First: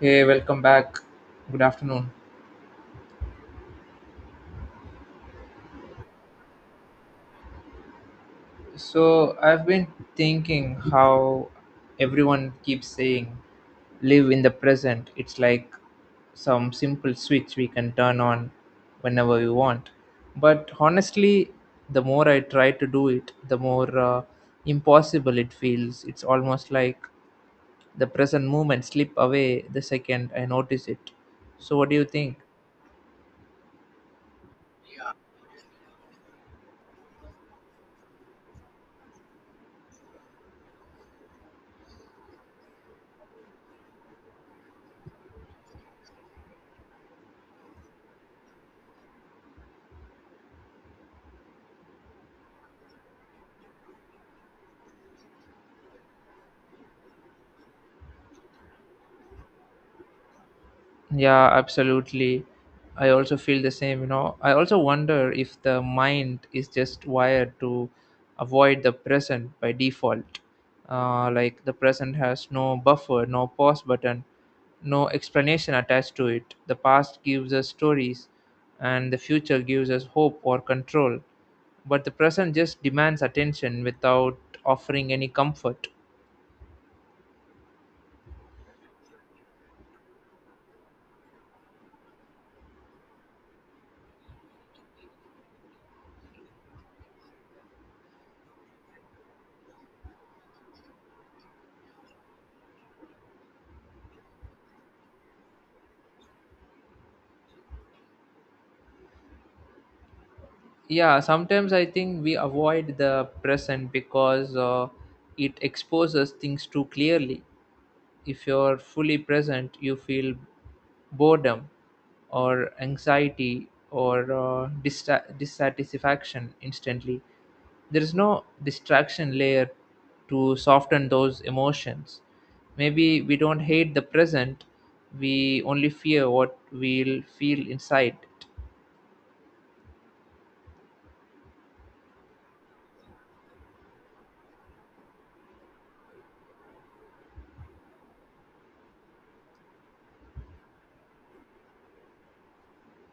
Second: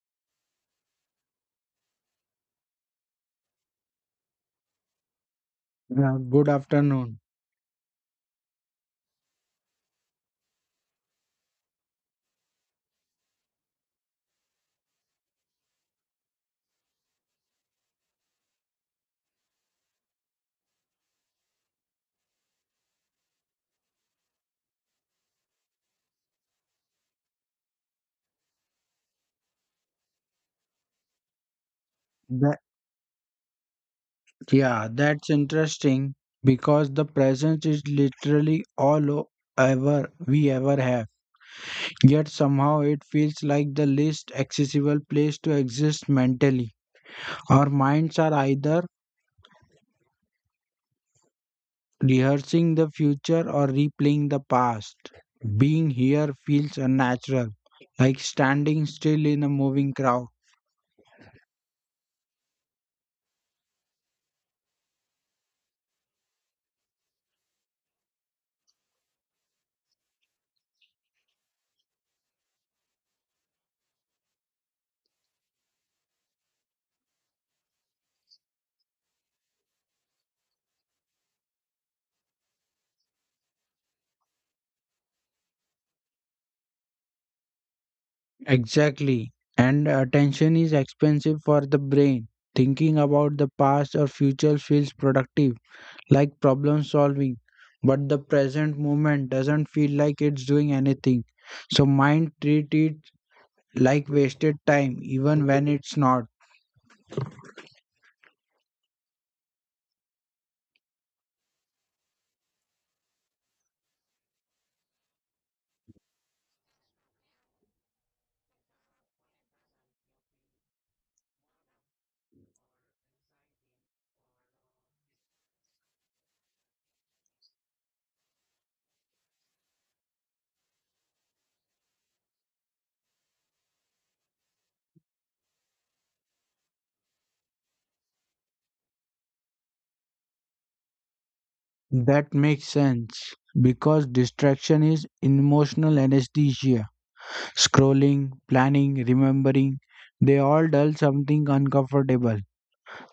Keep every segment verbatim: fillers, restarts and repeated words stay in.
Hey, welcome back. Good afternoon. Yeah, good afternoon. So, I've been thinking how everyone keeps saying live in the present. It's like some simple switch we can turn on whenever we want. But honestly, the more I try to do it, the more uh, impossible it feels. It's almost like the present moment slip away the second I notice it. So, what do you think? That, yeah, that's interesting because the present is literally all o- ever we ever have. Yet somehow it feels like the least accessible place to exist mentally. Our minds are either rehearsing the future or replaying the past. Being here feels unnatural, like standing still in a moving crowd. Yeah, absolutely. I also feel the same, you know. I also wonder if the mind is just wired to avoid the present by default. Uh, like the present has no buffer, no pause button, no explanation attached to it. The past gives us stories, and the future gives us hope or control. But the present just demands attention without offering any comfort. Exactly. And attention is expensive for the brain. Thinking about the past or future feels productive, like problem solving, but the present moment doesn't feel like it's doing anything. So mind treat it like wasted time even when it's not. Yeah, sometimes I think we avoid the present because uh, it exposes things too clearly. If you're fully present you feel boredom or anxiety or uh, dista- dissatisfaction instantly. There is no distraction layer to soften those emotions. Maybe we don't hate the present, we only fear what we'll feel inside. That makes sense because distraction is emotional anesthesia. Scrolling, planning, remembering, they all dull something uncomfortable.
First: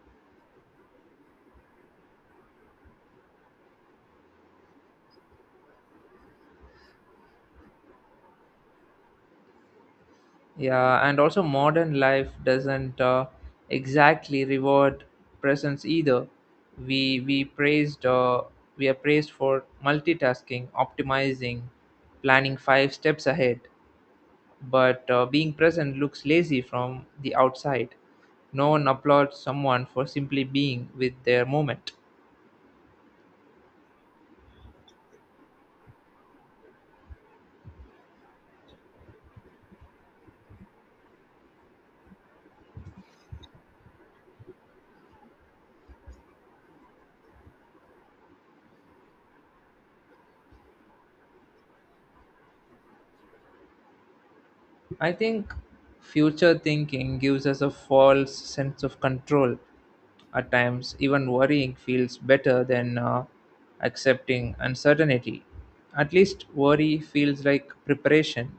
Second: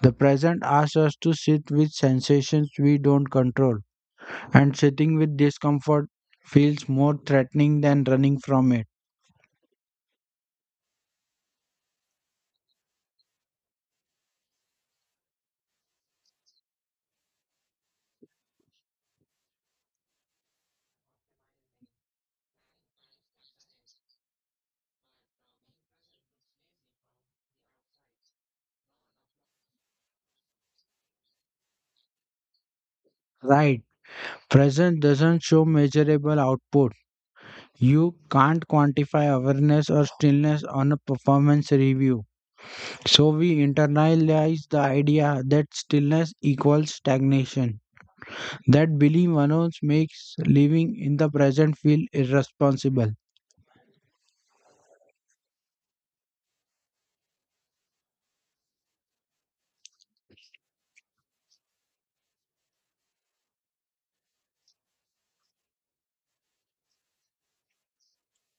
The present asks us to sit with sensations we don't control, and sitting with discomfort feels more threatening than running from it. Yeah, and also modern life doesn't uh, exactly reward presence either. We we praised uh, we are praised for multitasking, optimizing, planning five steps ahead, but uh, being present looks lazy from the outside. No one applauds someone for simply being with their moment. Right. Present doesn't show measurable output. You can't quantify awareness or stillness on a performance review. So we internalize the idea that stillness equals stagnation. That belief alone makes living in the present feel irresponsible. I think future thinking gives us a false sense of control at times. Even worrying feels better than uh, accepting uncertainty. At least worry feels like preparation.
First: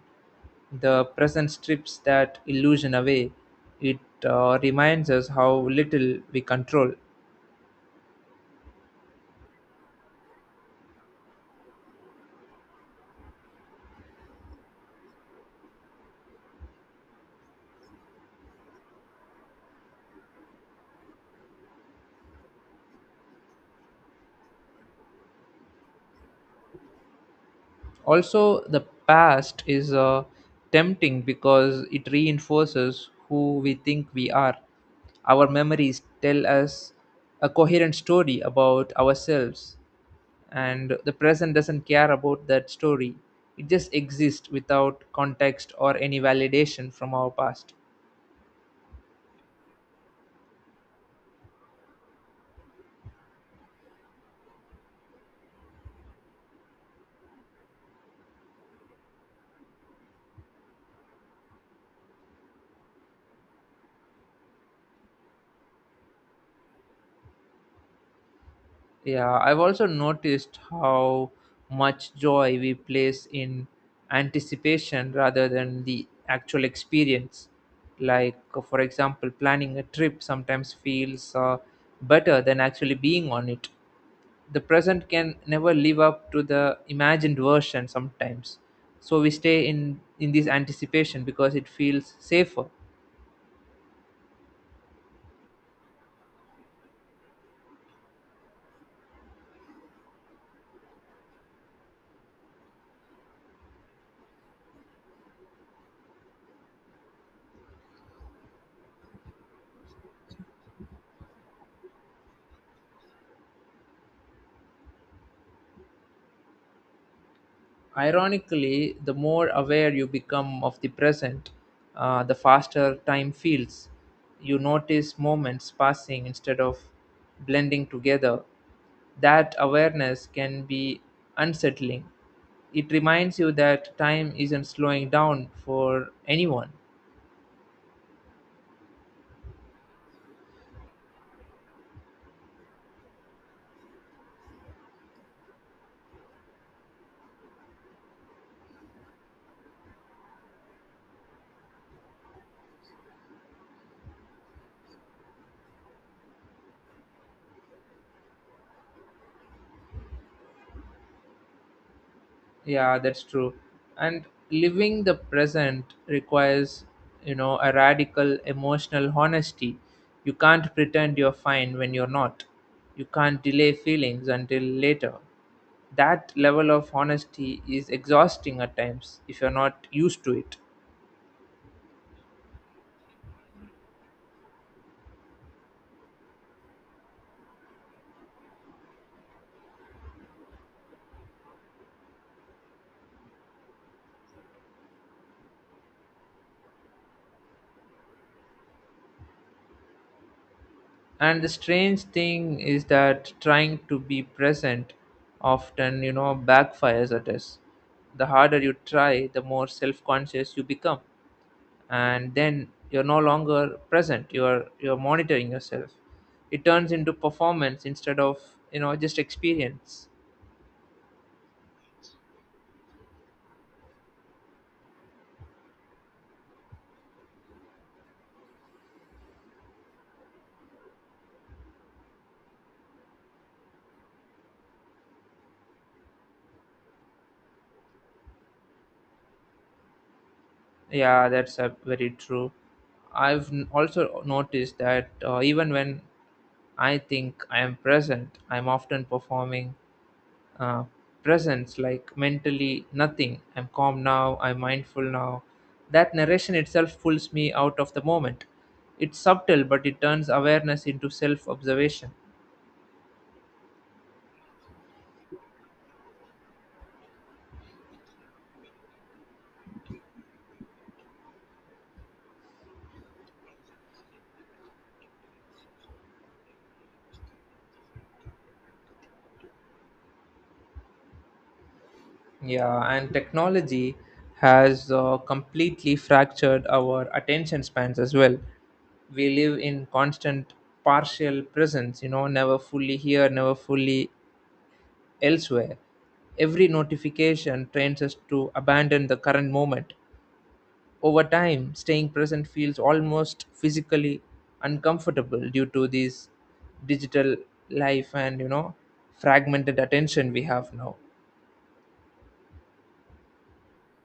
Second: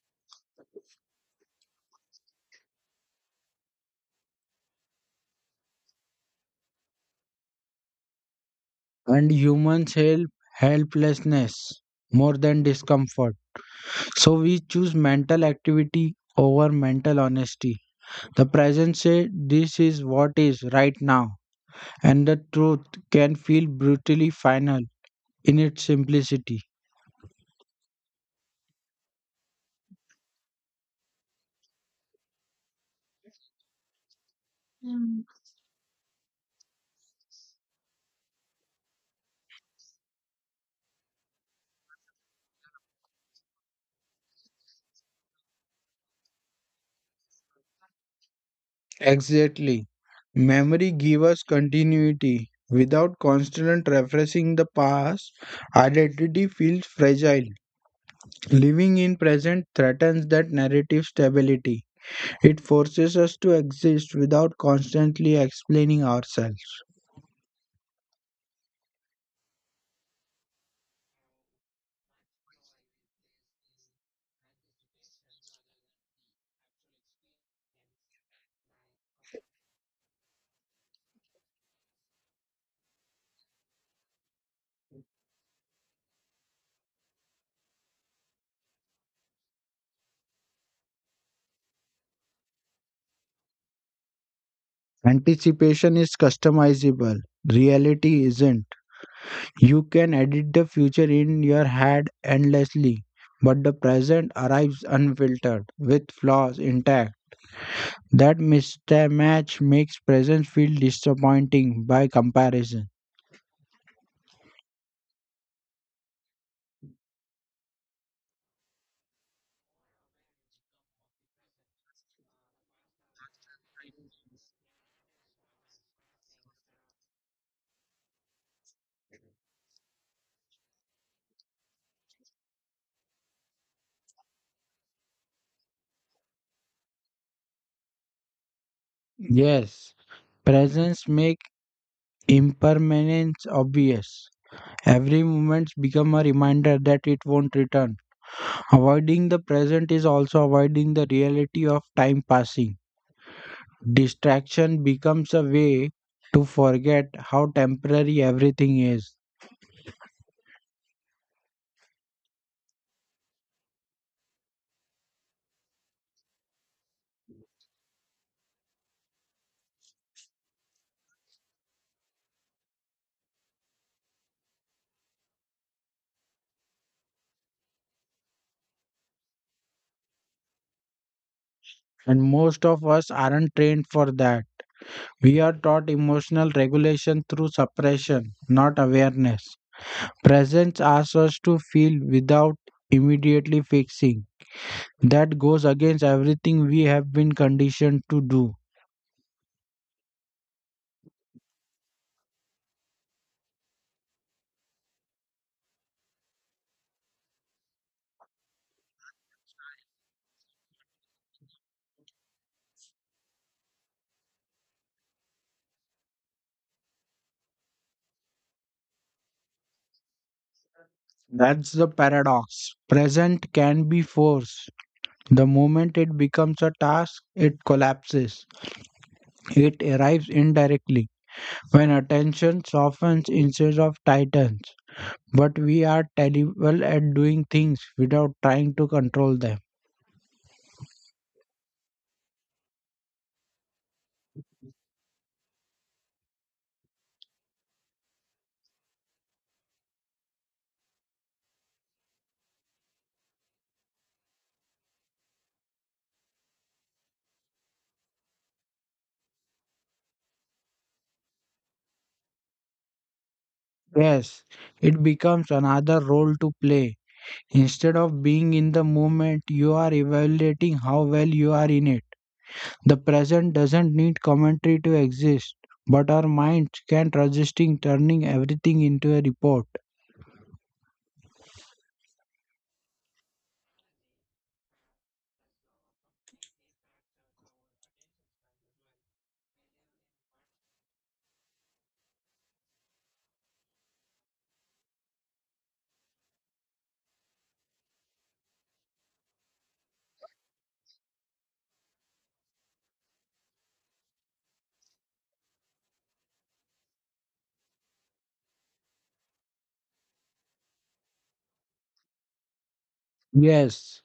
The present strips that illusion away. It uh, reminds us how little we control. And humans help helplessness more than discomfort. So we choose mental activity over mental honesty. The present say this is what is right now, and the truth can feel brutally final in its simplicity. Also, the past is uh, tempting because it reinforces who we think we are. Mm. Our memories tell us a coherent story about ourselves, and the present doesn't care about that story. It just exists without context or any validation from our past. Exactly. Memory gives us continuity. Without constant refreshing the past, identity feels fragile. Living in present threatens that narrative stability. It forces us to exist without constantly explaining ourselves. Yeah, I've also noticed how much joy we place in anticipation rather than the actual experience. Like, uh, for example, planning a trip sometimes feels uh, better than actually being on it. The present can never live up to the imagined version sometimes. So we stay in in this anticipation because it feels safer. Anticipation is customizable, reality isn't. You can edit the future in your head endlessly, but the present arrives unfiltered, with flaws intact. That mismatch makes present feel disappointing by comparison. Ironically, the more aware you become of the present, uh, the faster time feels. You notice moments passing instead of blending together. That awareness can be unsettling. It reminds you that time isn't slowing down for anyone. Yes, presence make impermanence obvious. Every moment becomes a reminder that it won't return. Avoiding the present is also avoiding the reality of time passing. Distraction becomes a way to forget how temporary everything is. Yeah, that's true. And living the present requires, you know, a radical emotional honesty. You can't pretend you're fine when you're not. You can't delay feelings until later. That level of honesty is exhausting at times if you're not used to it. And most of us aren't trained for that. We are taught emotional regulation through suppression, not awareness. Presence asks us to feel without immediately fixing. That goes against everything we have been conditioned to do. And the strange thing is that trying to be present often, you know, backfires at us. The harder you try, the more self conscious you become. And then you're no longer present, you're you're monitoring yourself. It turns into performance instead of, you know, just experience. That's the paradox. Present can be forced. The moment it becomes a task, it collapses. It arrives indirectly when attention softens instead of tightens. But we are terrible at doing things without trying to control them. Yeah, that's uh, very true. I've n- also noticed that uh, even when I think I am present, I'm often performing uh, presence. Like mentally nothing. I'm calm now, I'm mindful now. That narration itself pulls me out of the moment. It's subtle but it turns awareness into self observation. Yes, it becomes another role to play. Instead of being in the moment, you are evaluating how well you are in it. The present doesn't need commentary to exist, but our minds can't resist turning everything into a report. Yeah, and technology has uh, completely fractured our attention spans as well. We live in constant partial presence, you know, never fully here, never fully elsewhere. Every notification trains us to abandon the current moment. Over time, staying present feels almost physically uncomfortable due to this digital life and, you know, fragmented attention we have now. Yes,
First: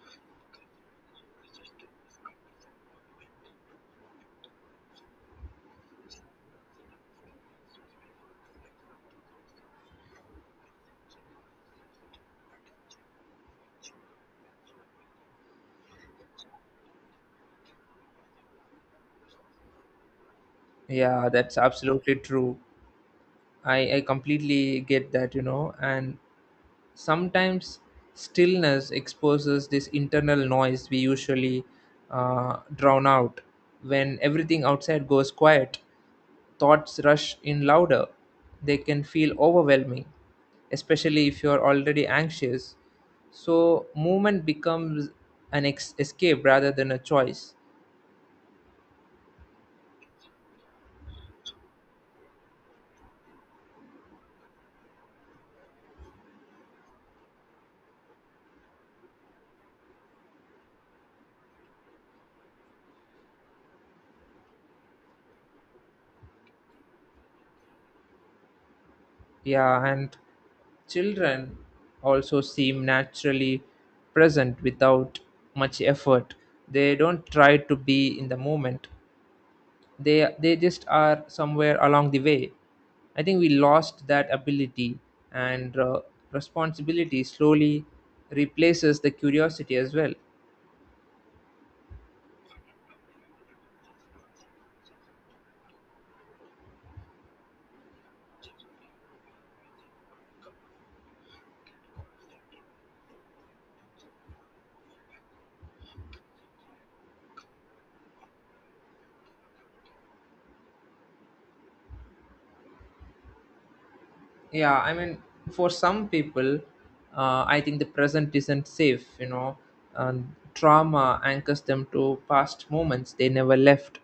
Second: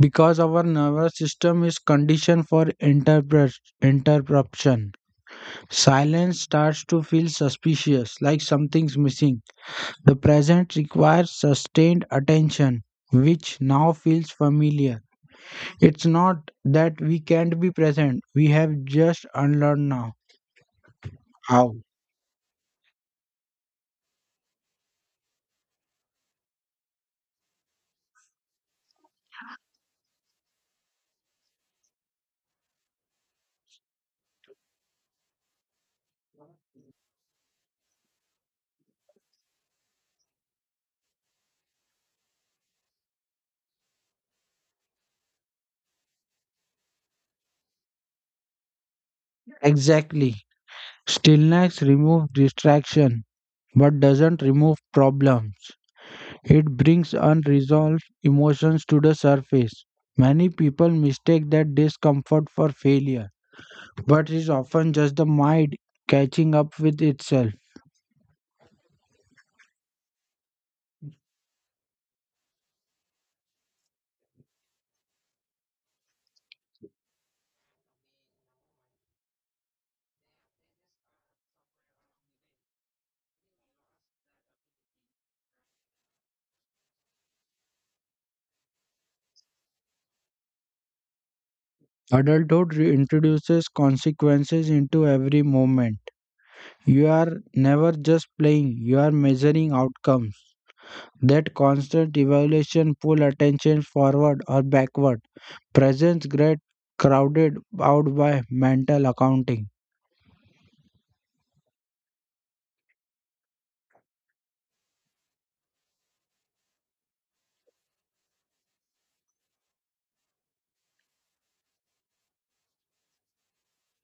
because our nervous system is conditioned for interpret interruption. Silence starts to feel suspicious, like something's missing. The present requires sustained attention, which now feels familiar. It's not that we can't be present, we have just unlearned now. Yeah, that's How? absolutely true. I, I completely get that, you know, and sometimes stillness exposes this internal noise we usually uh, drown out. When everything outside goes quiet, thoughts rush in louder. They can feel overwhelming, especially if you're already anxious. So, movement becomes an ex- escape rather than a choice. Exactly. Stillness removes distraction but doesn't remove problems. It brings unresolved emotions to the surface. Many people mistake that discomfort for failure, but is often just the mind catching up with itself. Yeah, and children also seem naturally present without much effort. They don't try to be in the moment. They they just are somewhere along the way. I think we lost that ability, and uh, responsibility slowly replaces the curiosity as well. Adulthood reintroduces consequences into every moment. You are never just playing, you are measuring outcomes. That constant evaluation pulls attention forward or backward. Presence gets crowded out by mental accounting. Yeah, I mean, for some people, uh, I think the present isn't safe, you know. And trauma anchors them to past moments they never left.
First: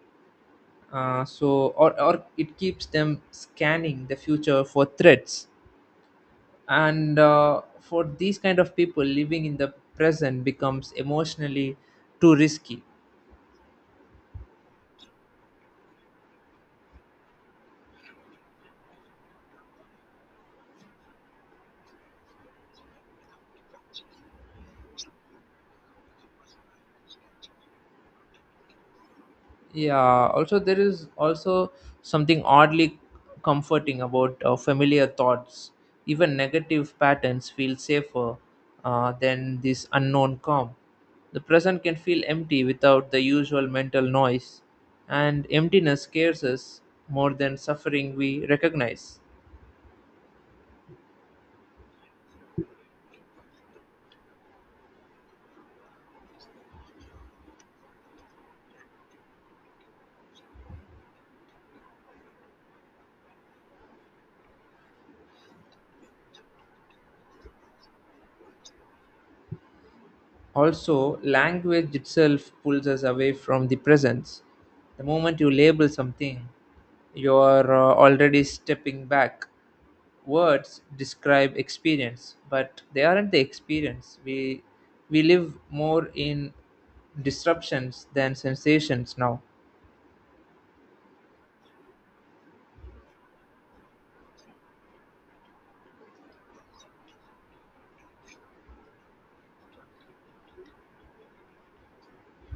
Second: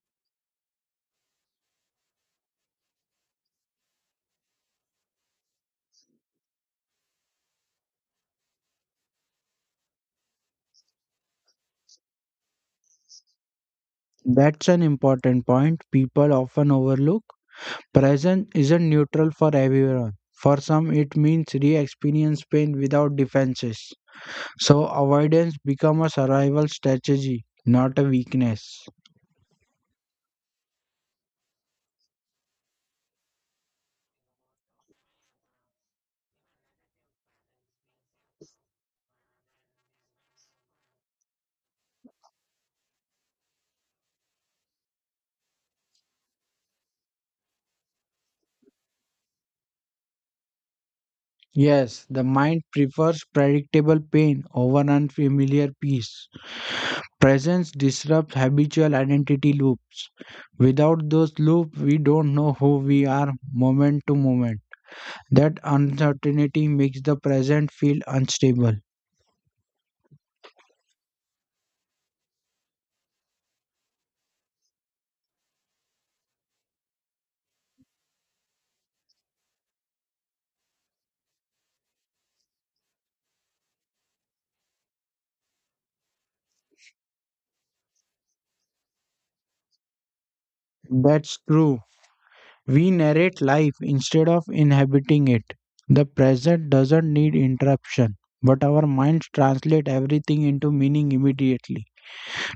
Uh, so or, or it keeps them scanning the future for threats. And uh, for these kind of people, living in the present becomes emotionally too risky. That's an important point people often overlook. Present isn't neutral for everyone. For some, it means re experience pain without defenses. So, avoidance becomes a survival strategy, not a weakness. Yeah, also there is also something oddly comforting about uh, familiar thoughts. Even negative patterns feel safer uh, than this unknown calm. The present can feel empty without the usual mental noise, and emptiness scares us more than suffering we recognize. Yes, the mind prefers predictable pain over unfamiliar peace. Presence disrupts habitual identity loops. Without those loops, we don't know who we are moment to moment. That uncertainty makes the present feel unstable. Also, language itself pulls us away from the presence. The moment you label something, you are uh, already stepping back. Words describe experience, but they aren't the experience. We we live more in disruptions than sensations now. That's true. We narrate life instead of inhabiting it. The present doesn't need interruption, but our minds translate everything into meaning immediately.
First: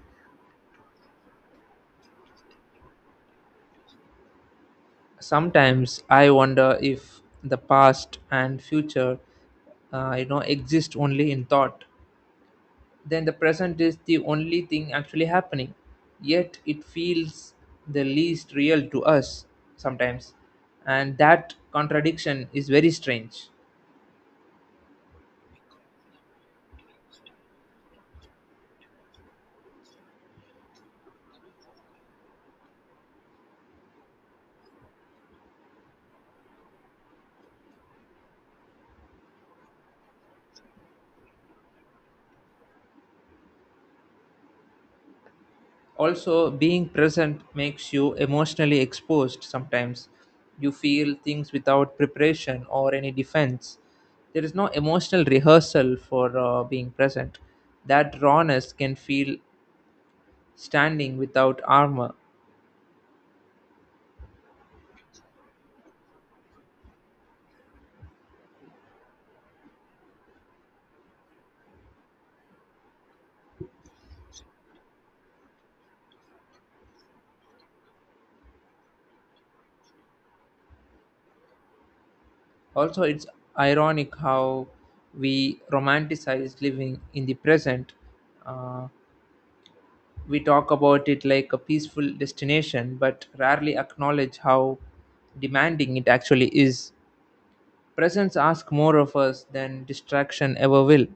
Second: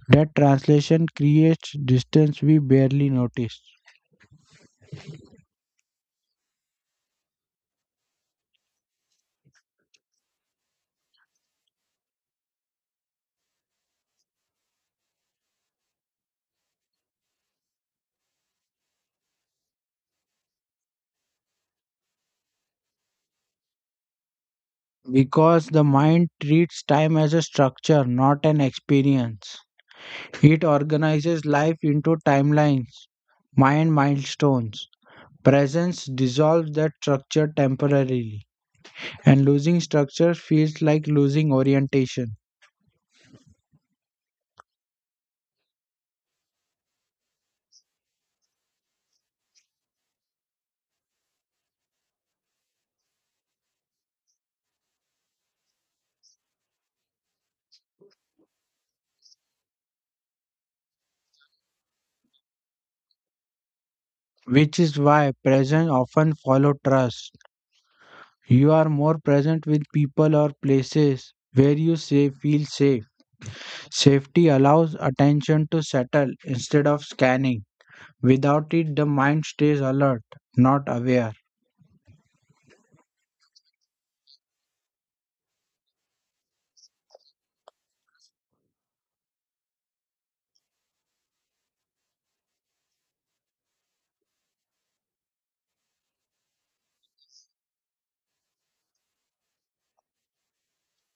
That translation creates distance we barely notice. Sometimes I wonder if the past and future, uh, you know, exist only in thought. Then the present is the only thing actually happening. Yet it feels the least real to us sometimes. And that contradiction is very strange. Because the mind treats time as a structure, not an experience. It organizes life into timelines, mind milestones. Presence dissolves that structure temporarily, and losing structure feels like losing orientation, Also, being present makes you emotionally exposed sometimes. You feel things without preparation or any defense. There is no emotional rehearsal for uh, being present. That rawness can feel standing without armor. which is why presence often follows trust. You are more present with people or places where you say feel safe. Safety allows attention to settle instead of scanning. Without it, the mind stays alert, not aware. Also, it's ironic how we romanticize living in the present. Uh, we talk about it like a peaceful destination, but rarely acknowledge how demanding it actually is. Presence asks more of us than distraction ever will.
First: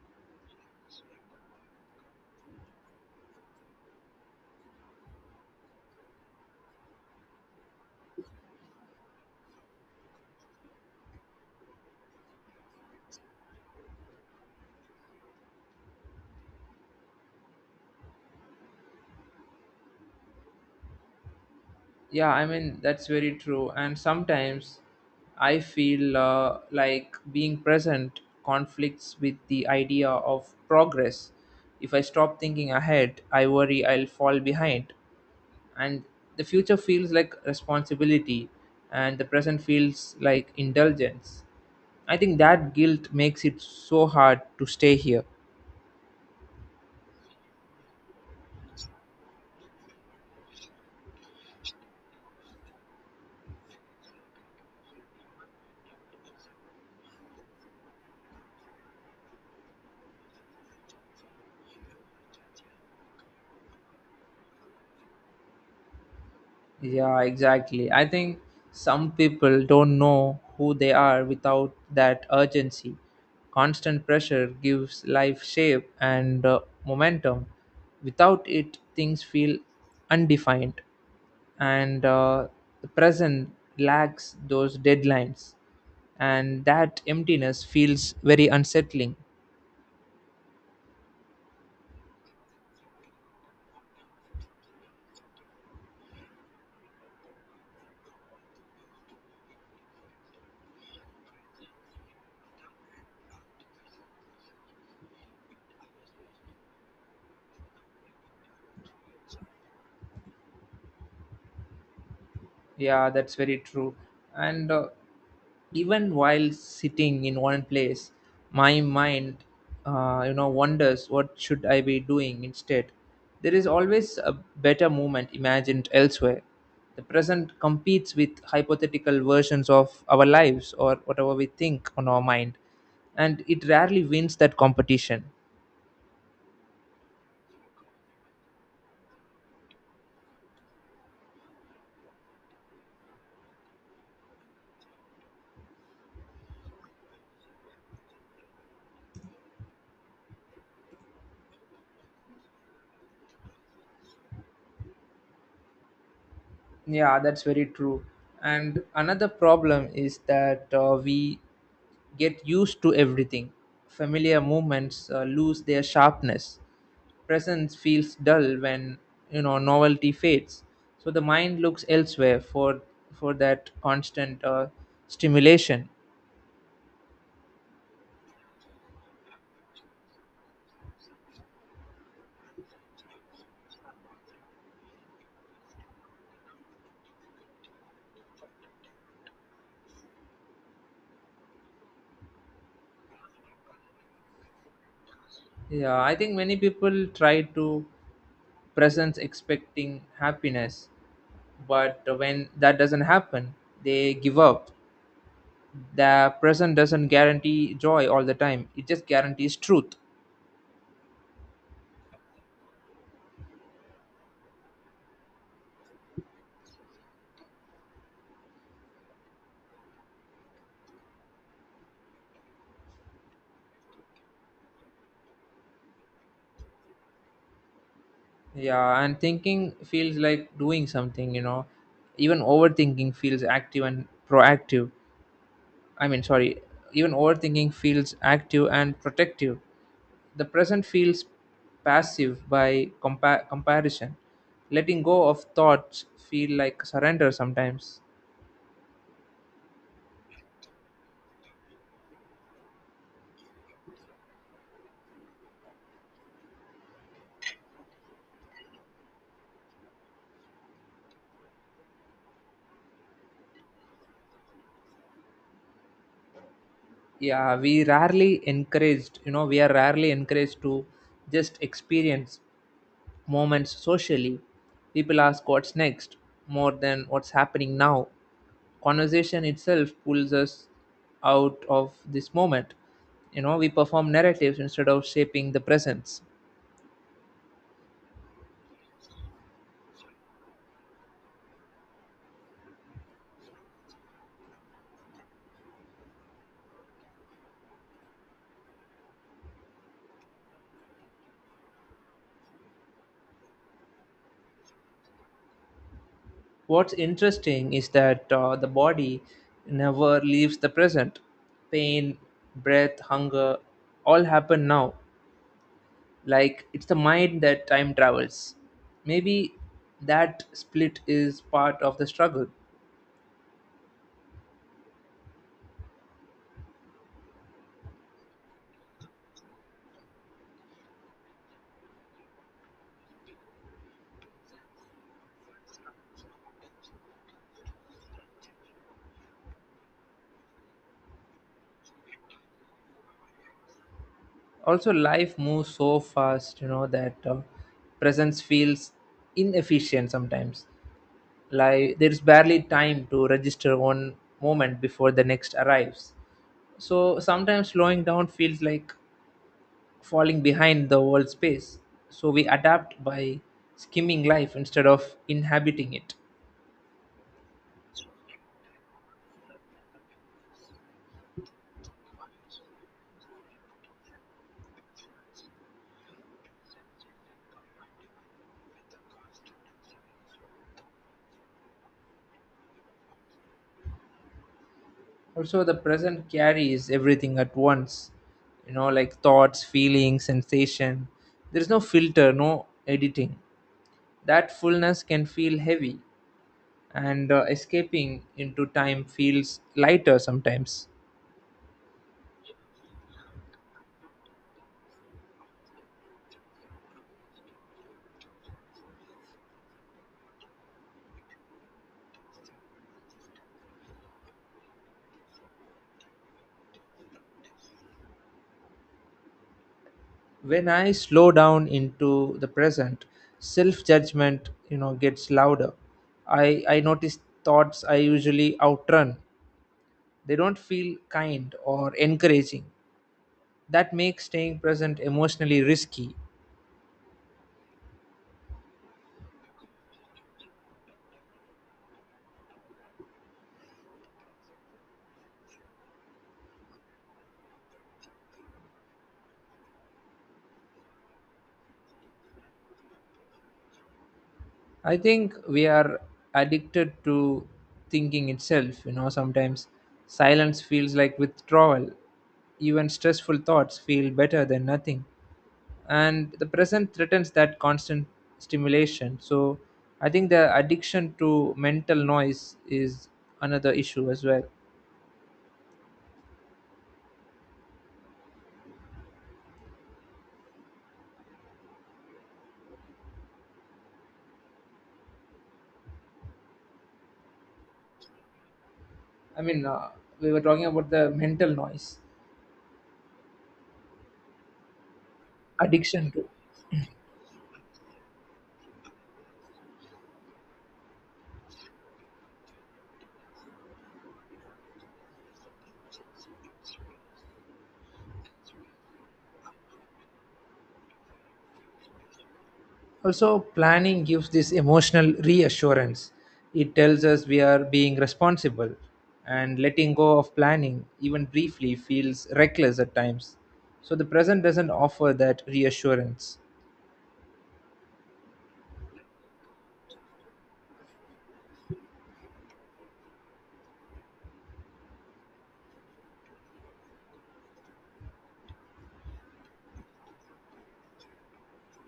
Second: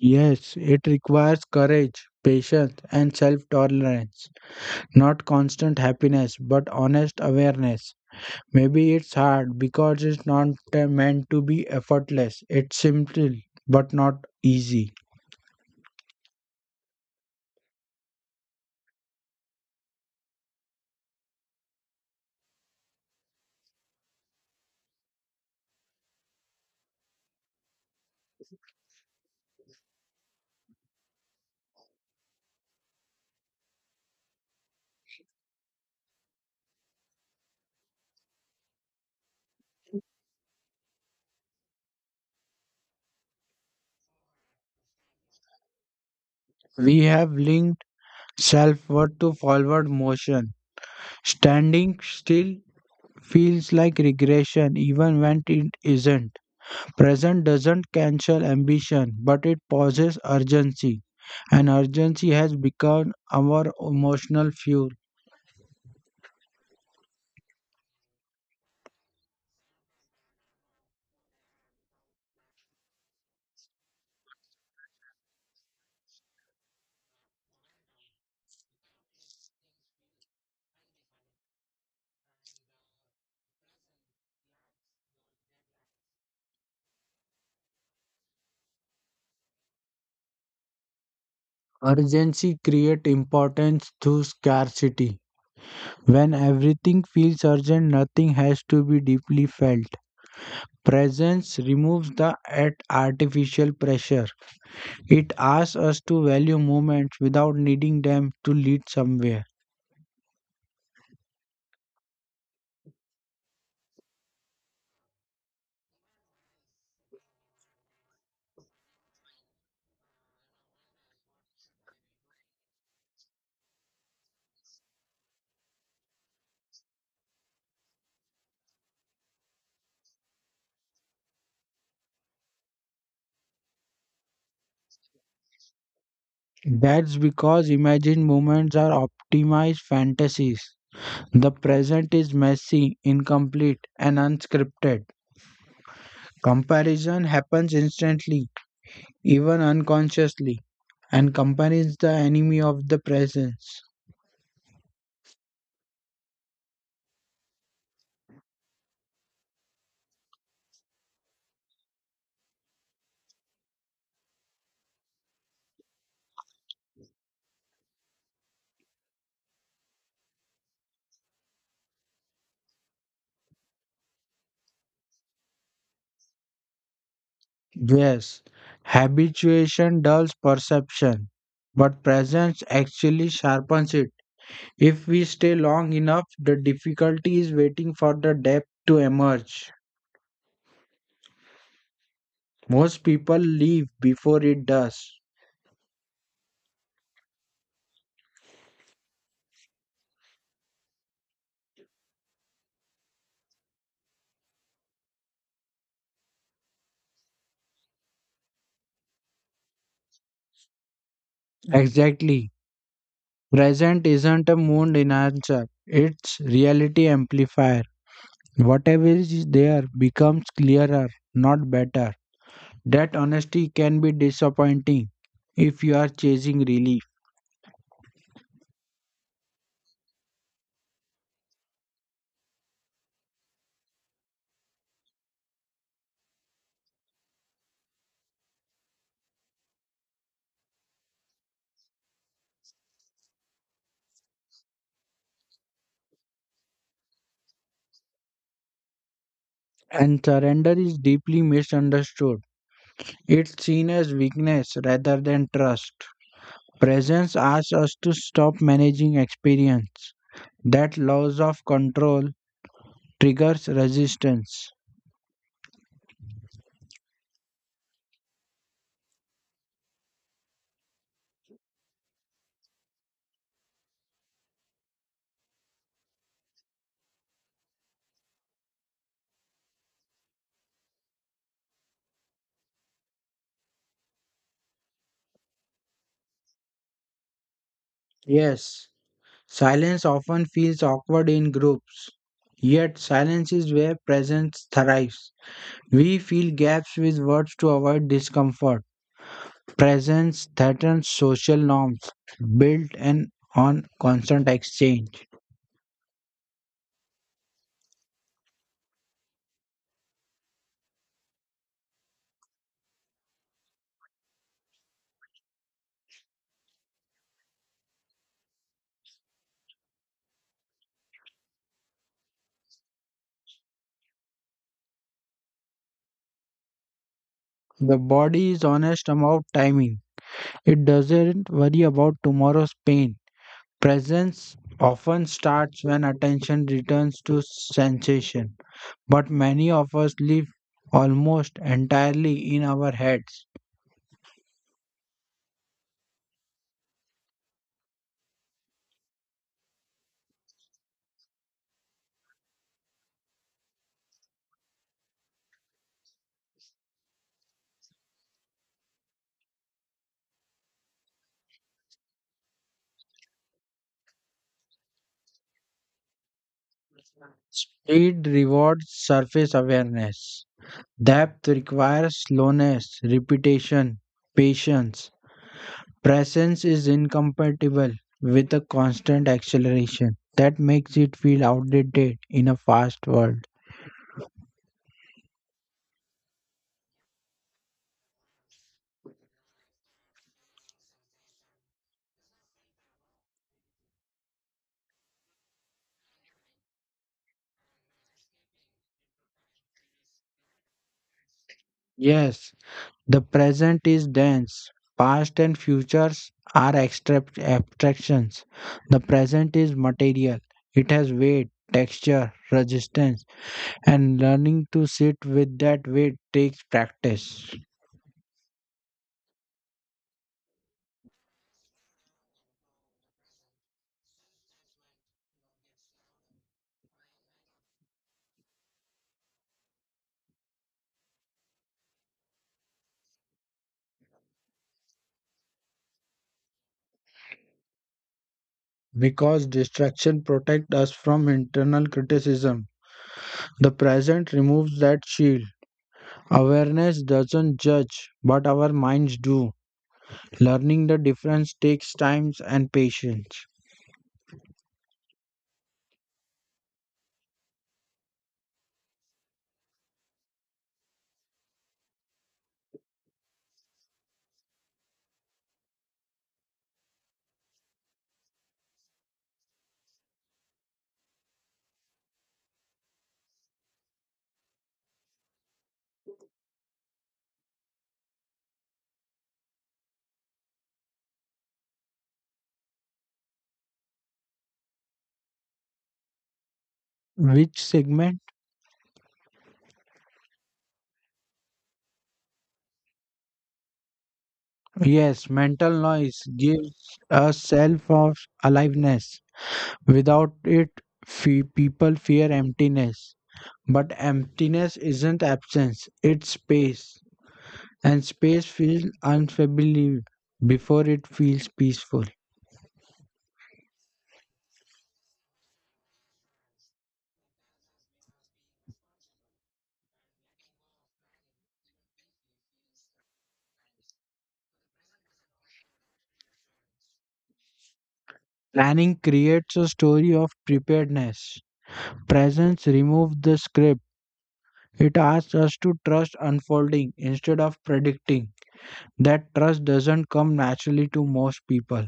Yes, it requires courage, patience, and self tolerance. Not constant happiness, but honest awareness. Maybe it's hard because it's not uh, meant to be effortless. It's simple but not easy. Yeah, I mean, that's very true. And sometimes I feel uh, like being present conflicts with the idea of progress. If I stop thinking ahead, I worry I'll fall behind. And the future feels like responsibility and the present feels like indulgence. I think that guilt makes it so hard to stay here. We have linked self worth to forward motion. Standing still feels like regression even when it isn't. Present doesn't cancel ambition, but it pauses urgency. And urgency has become our emotional fuel. Yeah, exactly. I think some people don't know who they are without that urgency. Constant pressure gives life shape and uh, momentum. Without it things feel undefined. And uh, the present lacks those deadlines, and that emptiness feels very unsettling. Urgency creates importance through scarcity. When everything feels urgent, nothing has to be deeply felt. Presence removes the at- artificial pressure. It asks us to value moments without needing them to lead somewhere. Yeah, that's very true. And uh, even while sitting in one place, my mind, uh, you know, wonders what should I be doing instead. There is always a better moment imagined elsewhere. The present competes with hypothetical versions of our lives or whatever we think on our mind, and it rarely wins that competition. That's because imagined moments are optimized fantasies. The present is messy, incomplete, and unscripted. Comparison happens instantly, even unconsciously, and companies the enemy of the presence. Yeah, that's very true. And another problem is that uh, we get used to everything. Familiar movements uh, lose their sharpness. Presence feels dull when, you know, novelty fades. So the mind looks elsewhere for for that constant uh, stimulation. Yes, habituation dulls perception, but presence actually sharpens it. If we stay long enough, the difficulty is waiting for the depth to emerge. Most people leave before it does. Yeah, I think many people try to presence expecting happiness, but when that doesn't happen, they give up. The present doesn't guarantee joy all the time, it just guarantees truth. Exactly. Present isn't a mood enhancer, it's reality amplifier. Whatever is there becomes clearer, not better. That honesty can be disappointing if you are chasing relief. Yeah, and thinking feels like doing something, you know. Even overthinking feels active and proactive. I mean, sorry, even overthinking feels active and protective. The present feels passive by compa- comparison. Letting go of thoughts feel like surrender sometimes. And surrender is deeply misunderstood. It's seen as weakness rather than trust. Presence asks us to stop managing experience. That loss of control triggers resistance. Yeah, we rarely encouraged you know we are rarely encouraged to just experience moments socially. People ask what's next more than what's happening now. Conversation itself pulls us out of this moment. You know, we perform narratives instead of shaping the presence. Yes, silence often feels awkward in groups. Yet, silence is where presence thrives. We fill gaps with words to avoid discomfort. Presence threatens social norms built in on constant exchange. What's interesting is that uh, the body never leaves the present. Pain, breath, hunger all happen now. Like it's the mind that time travels. Maybe that split is part of the struggle. The body is honest about timing. It doesn't worry about tomorrow's pain. Presence often starts when attention returns to sensation, but many of us live almost entirely in our heads. Also life moves so fast, you know, that uh, presence feels inefficient sometimes. Like there's barely time to register one moment before the next arrives. So sometimes slowing down feels like falling behind the world's pace. So we adapt by skimming life instead of inhabiting it. It rewards surface awareness. Depth requires slowness, repetition, patience. Presence is incompatible with a constant acceleration that makes it feel outdated in a fast world. Also the present carries everything at once, you know, like thoughts, feelings, sensation. There is no filter, no editing. That fullness can feel heavy, and uh, escaping into time feels lighter sometimes. Yes, the present is dense. Past and futures are abstract abstractions. The present is material. It has weight, texture, resistance, and learning to sit with that weight takes practice. When I slow down into the present, self-judgment, you know, gets louder. I I notice thoughts I usually outrun. They don't feel kind or encouraging. That makes staying present emotionally risky. Because distraction protects us from internal criticism, the present removes that shield. Awareness doesn't judge, but our minds do. Learning the difference takes time and patience. I think we are addicted to thinking itself. You know, sometimes silence feels like withdrawal. Even stressful thoughts feel better than nothing. And the present threatens that constant stimulation. So I think the addiction to mental noise is another issue as well. Which segment? I mean, uh, we were talking about the mental noise Yes, mental addiction noise to. gives a self of aliveness. Without it, fe- people fear emptiness. But emptiness isn't absence, it's space. And space feels unfamiliar before it feels peaceful. Also, planning gives this emotional reassurance. It tells us we are being responsible, and letting go of planning, even briefly, feels reckless at times. So, the present doesn't offer that reassurance. Planning creates a story of preparedness. Presence removes the script. It asks us to trust unfolding instead of predicting. That trust doesn't come naturally to most people.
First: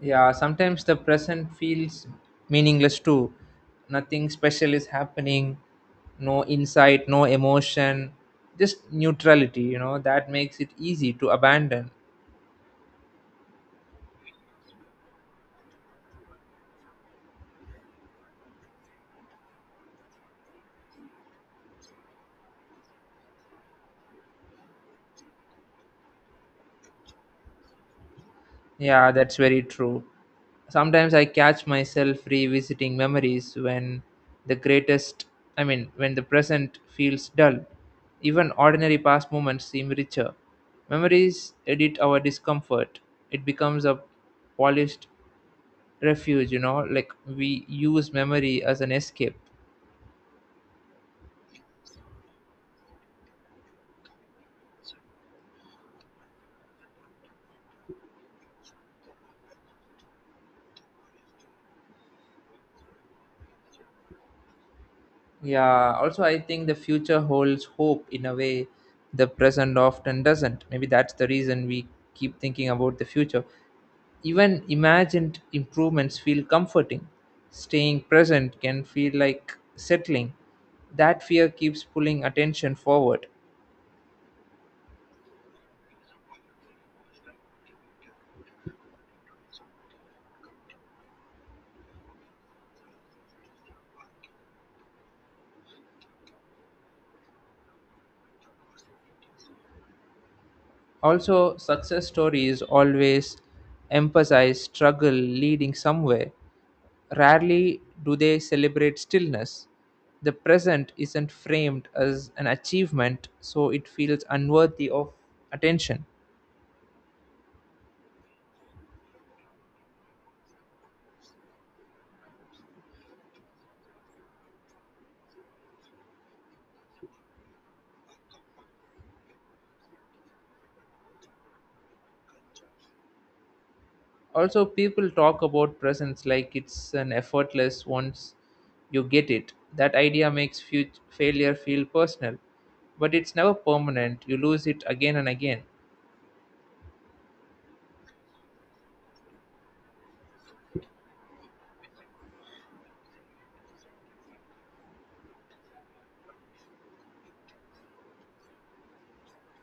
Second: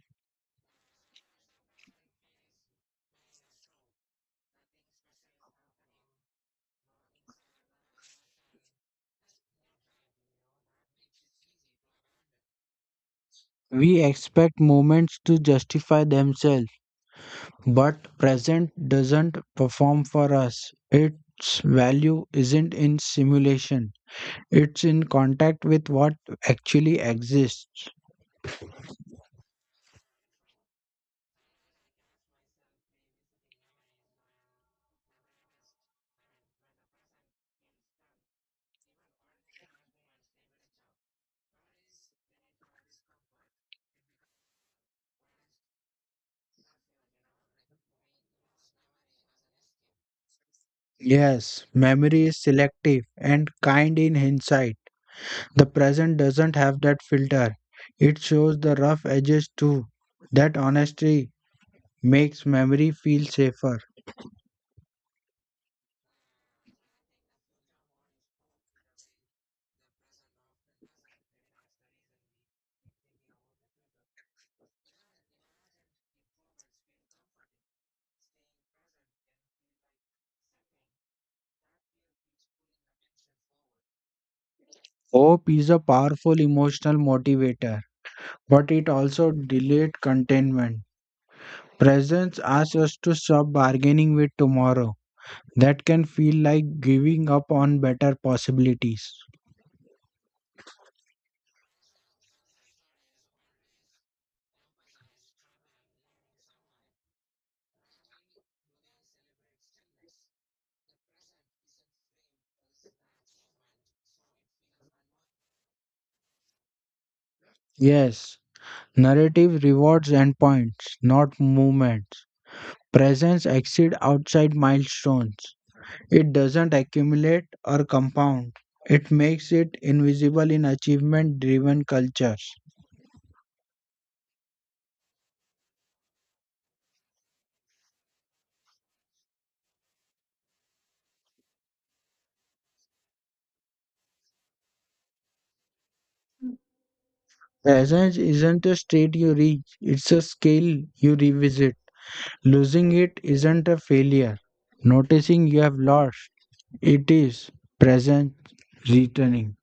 Yeah, sometimes the present feels meaningless too. Nothing special is happening, no insight, no emotion, just neutrality, you know, that makes it easy to abandon. We expect movements to justify themselves, but present doesn't perform for us. Its value isn't in simulation, it's in contact with what actually exists. Yeah, that's very true. Sometimes I catch myself revisiting memories when the greatest, I mean, when the present feels dull. Even ordinary past moments seem richer. Memories edit our discomfort. It becomes a polished refuge, you know, like we use memory as an escape. Yes, memory is selective and kind in hindsight. The present doesn't have that filter, it shows the rough edges too. That honesty makes memory feel safer. Yeah, also, I think the future holds hope in a way the present often doesn't. Maybe that's the reason we keep thinking about the future. Even imagined improvements feel comforting. Staying present can feel like settling. That fear keeps pulling attention forward. Hope is a powerful emotional motivator, but it also delayed contentment. Presence asks us to stop bargaining with tomorrow. That can feel like giving up on better possibilities. Also, success stories always emphasize struggle leading somewhere. Rarely do they celebrate stillness. The present isn't framed as an achievement, so it feels unworthy of attention. Yes, narrative rewards endpoints, not movements. Presence exceeds outside milestones. It doesn't accumulate or compound. It makes it invisible in achievement driven cultures. Also, people talk about presence like it's an effortless once you get it. That idea makes fut- failure feel personal, but it's never permanent. You lose it again and again. Presence isn't a state you reach, it's a scale you revisit. Losing it isn't a failure. Noticing you have lost, it is present returning.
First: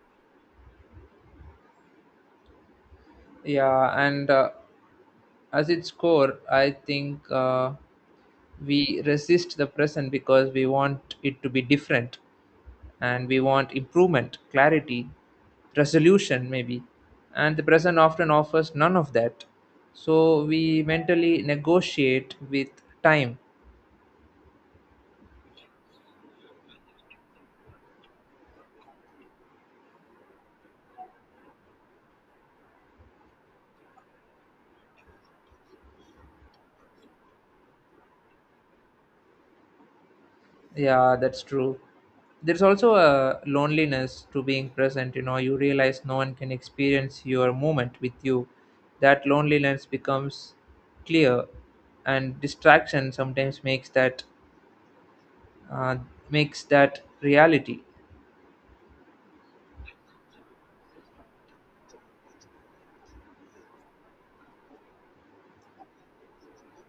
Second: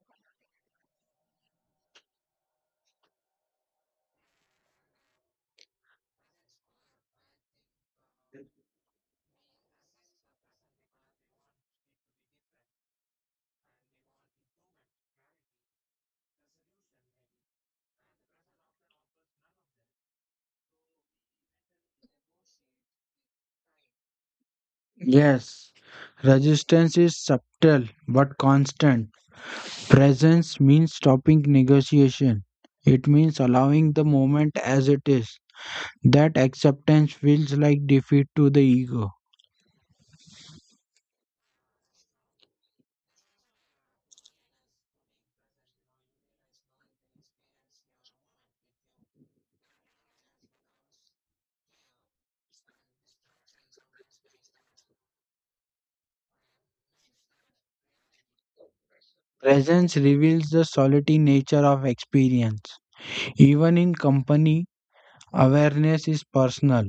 Yeah, and uh, as its core, I think uh, we resist the present because we want it to be different and we want improvement, clarity, resolution, maybe. And the present often offers none of that. So we mentally negotiate with time. Yes, resistance is subtle but constant. Presence means stopping negotiation. It means allowing the moment as it is. That acceptance feels like defeat to the ego. Yeah, that's true. There's also a loneliness to being present. You know, you realize no one can experience your moment with you. That loneliness becomes clear, and distraction sometimes makes that uh, makes that reality. Presence reveals the solitary nature of experience. Even in company, awareness is personal.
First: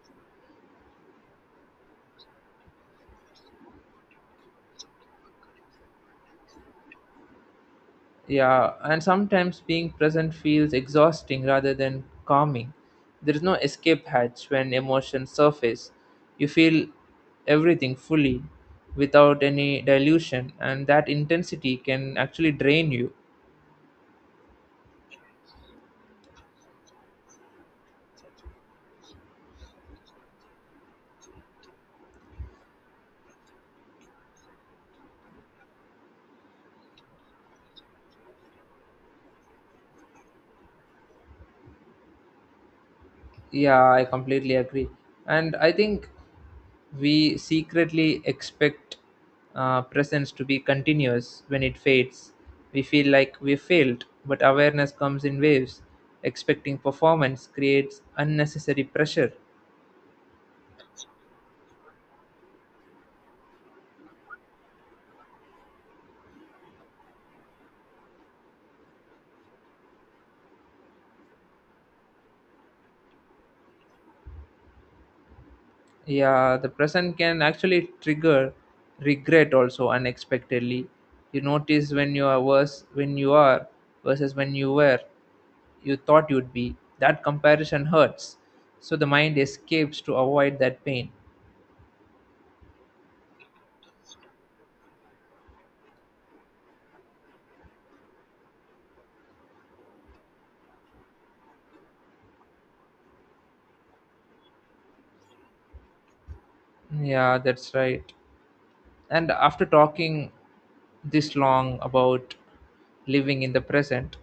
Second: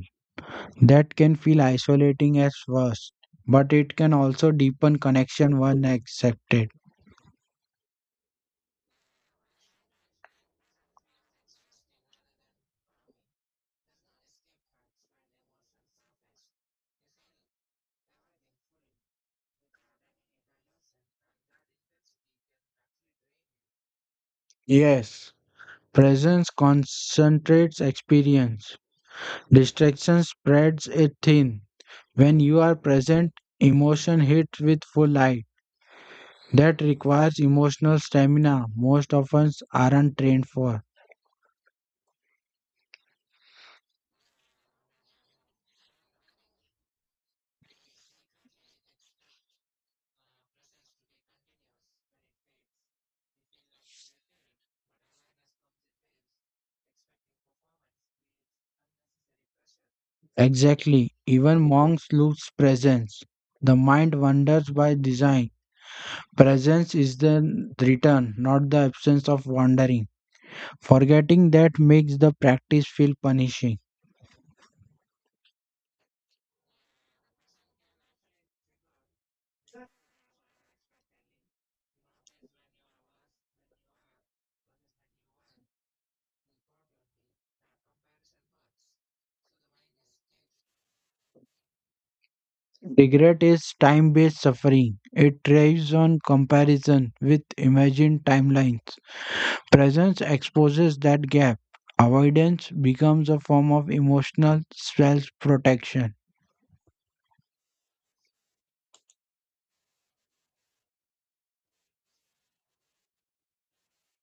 That can feel isolating at first, but it can also deepen connection when accepted. Yeah, and sometimes being present feels exhausting rather than calming. There is no escape hatch when emotions surface. You feel everything fully without any dilution, and that intensity can actually drain you. Yes, presence concentrates experience. Distraction spreads it thin. When you are present, emotion hits with full light. That requires emotional stamina most of us aren't trained for. Yeah, I completely agree. And I think we secretly expect uh, presence to be continuous when it fades. We feel like we failed, but awareness comes in waves. Expecting performance creates unnecessary pressure. Exactly, even monks lose presence. The mind wanders by design. Presence is the return, not the absence of wandering. Forgetting that makes the practice feel punishing. Yeah, the present can actually trigger regret also unexpectedly. You notice when you are worse when you are versus when you were you thought you'd be. That comparison hurts. So the mind escapes to avoid that pain. Regret is time based suffering. It thrives on comparison with imagined timelines. Presence exposes that gap. Avoidance becomes a form of emotional self protection. Yeah, that's right. And after talking this long about living in the present,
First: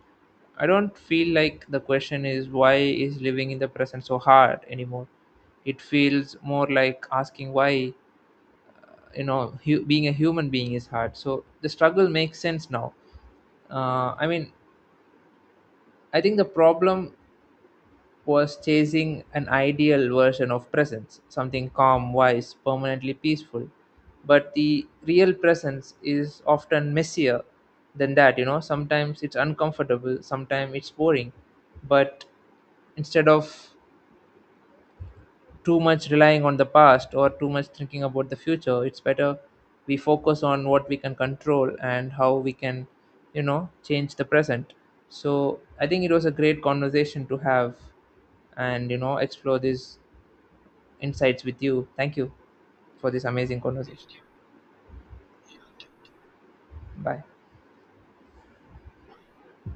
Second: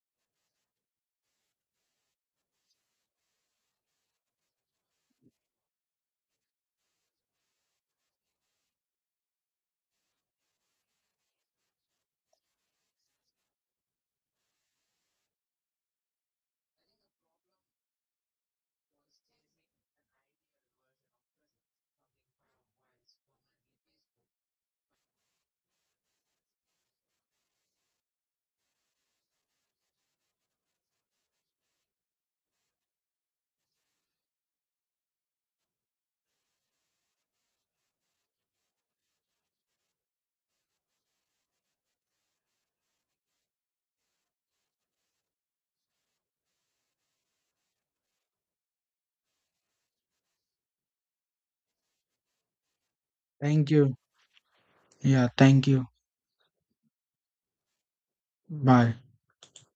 I don't feel like the question is why is living in the present so hard anymore. It feels more like asking why, you know, hu- being a human being is hard. So the struggle makes sense now. Uh, I mean, I think the problem was chasing an ideal version of presence, something calm, wise, permanently peaceful. But the real presence is often messier than that, you know. Sometimes it's uncomfortable, sometimes it's boring. But instead of too much relying on the past or too much thinking about the future, it's better we focus on what we can control and how we can, you know, change the present. So I think it was a great conversation to have and, you know, explore these insights with you. Thank you for this amazing Thank you. conversation. Yeah, thank you. Bye. Bye.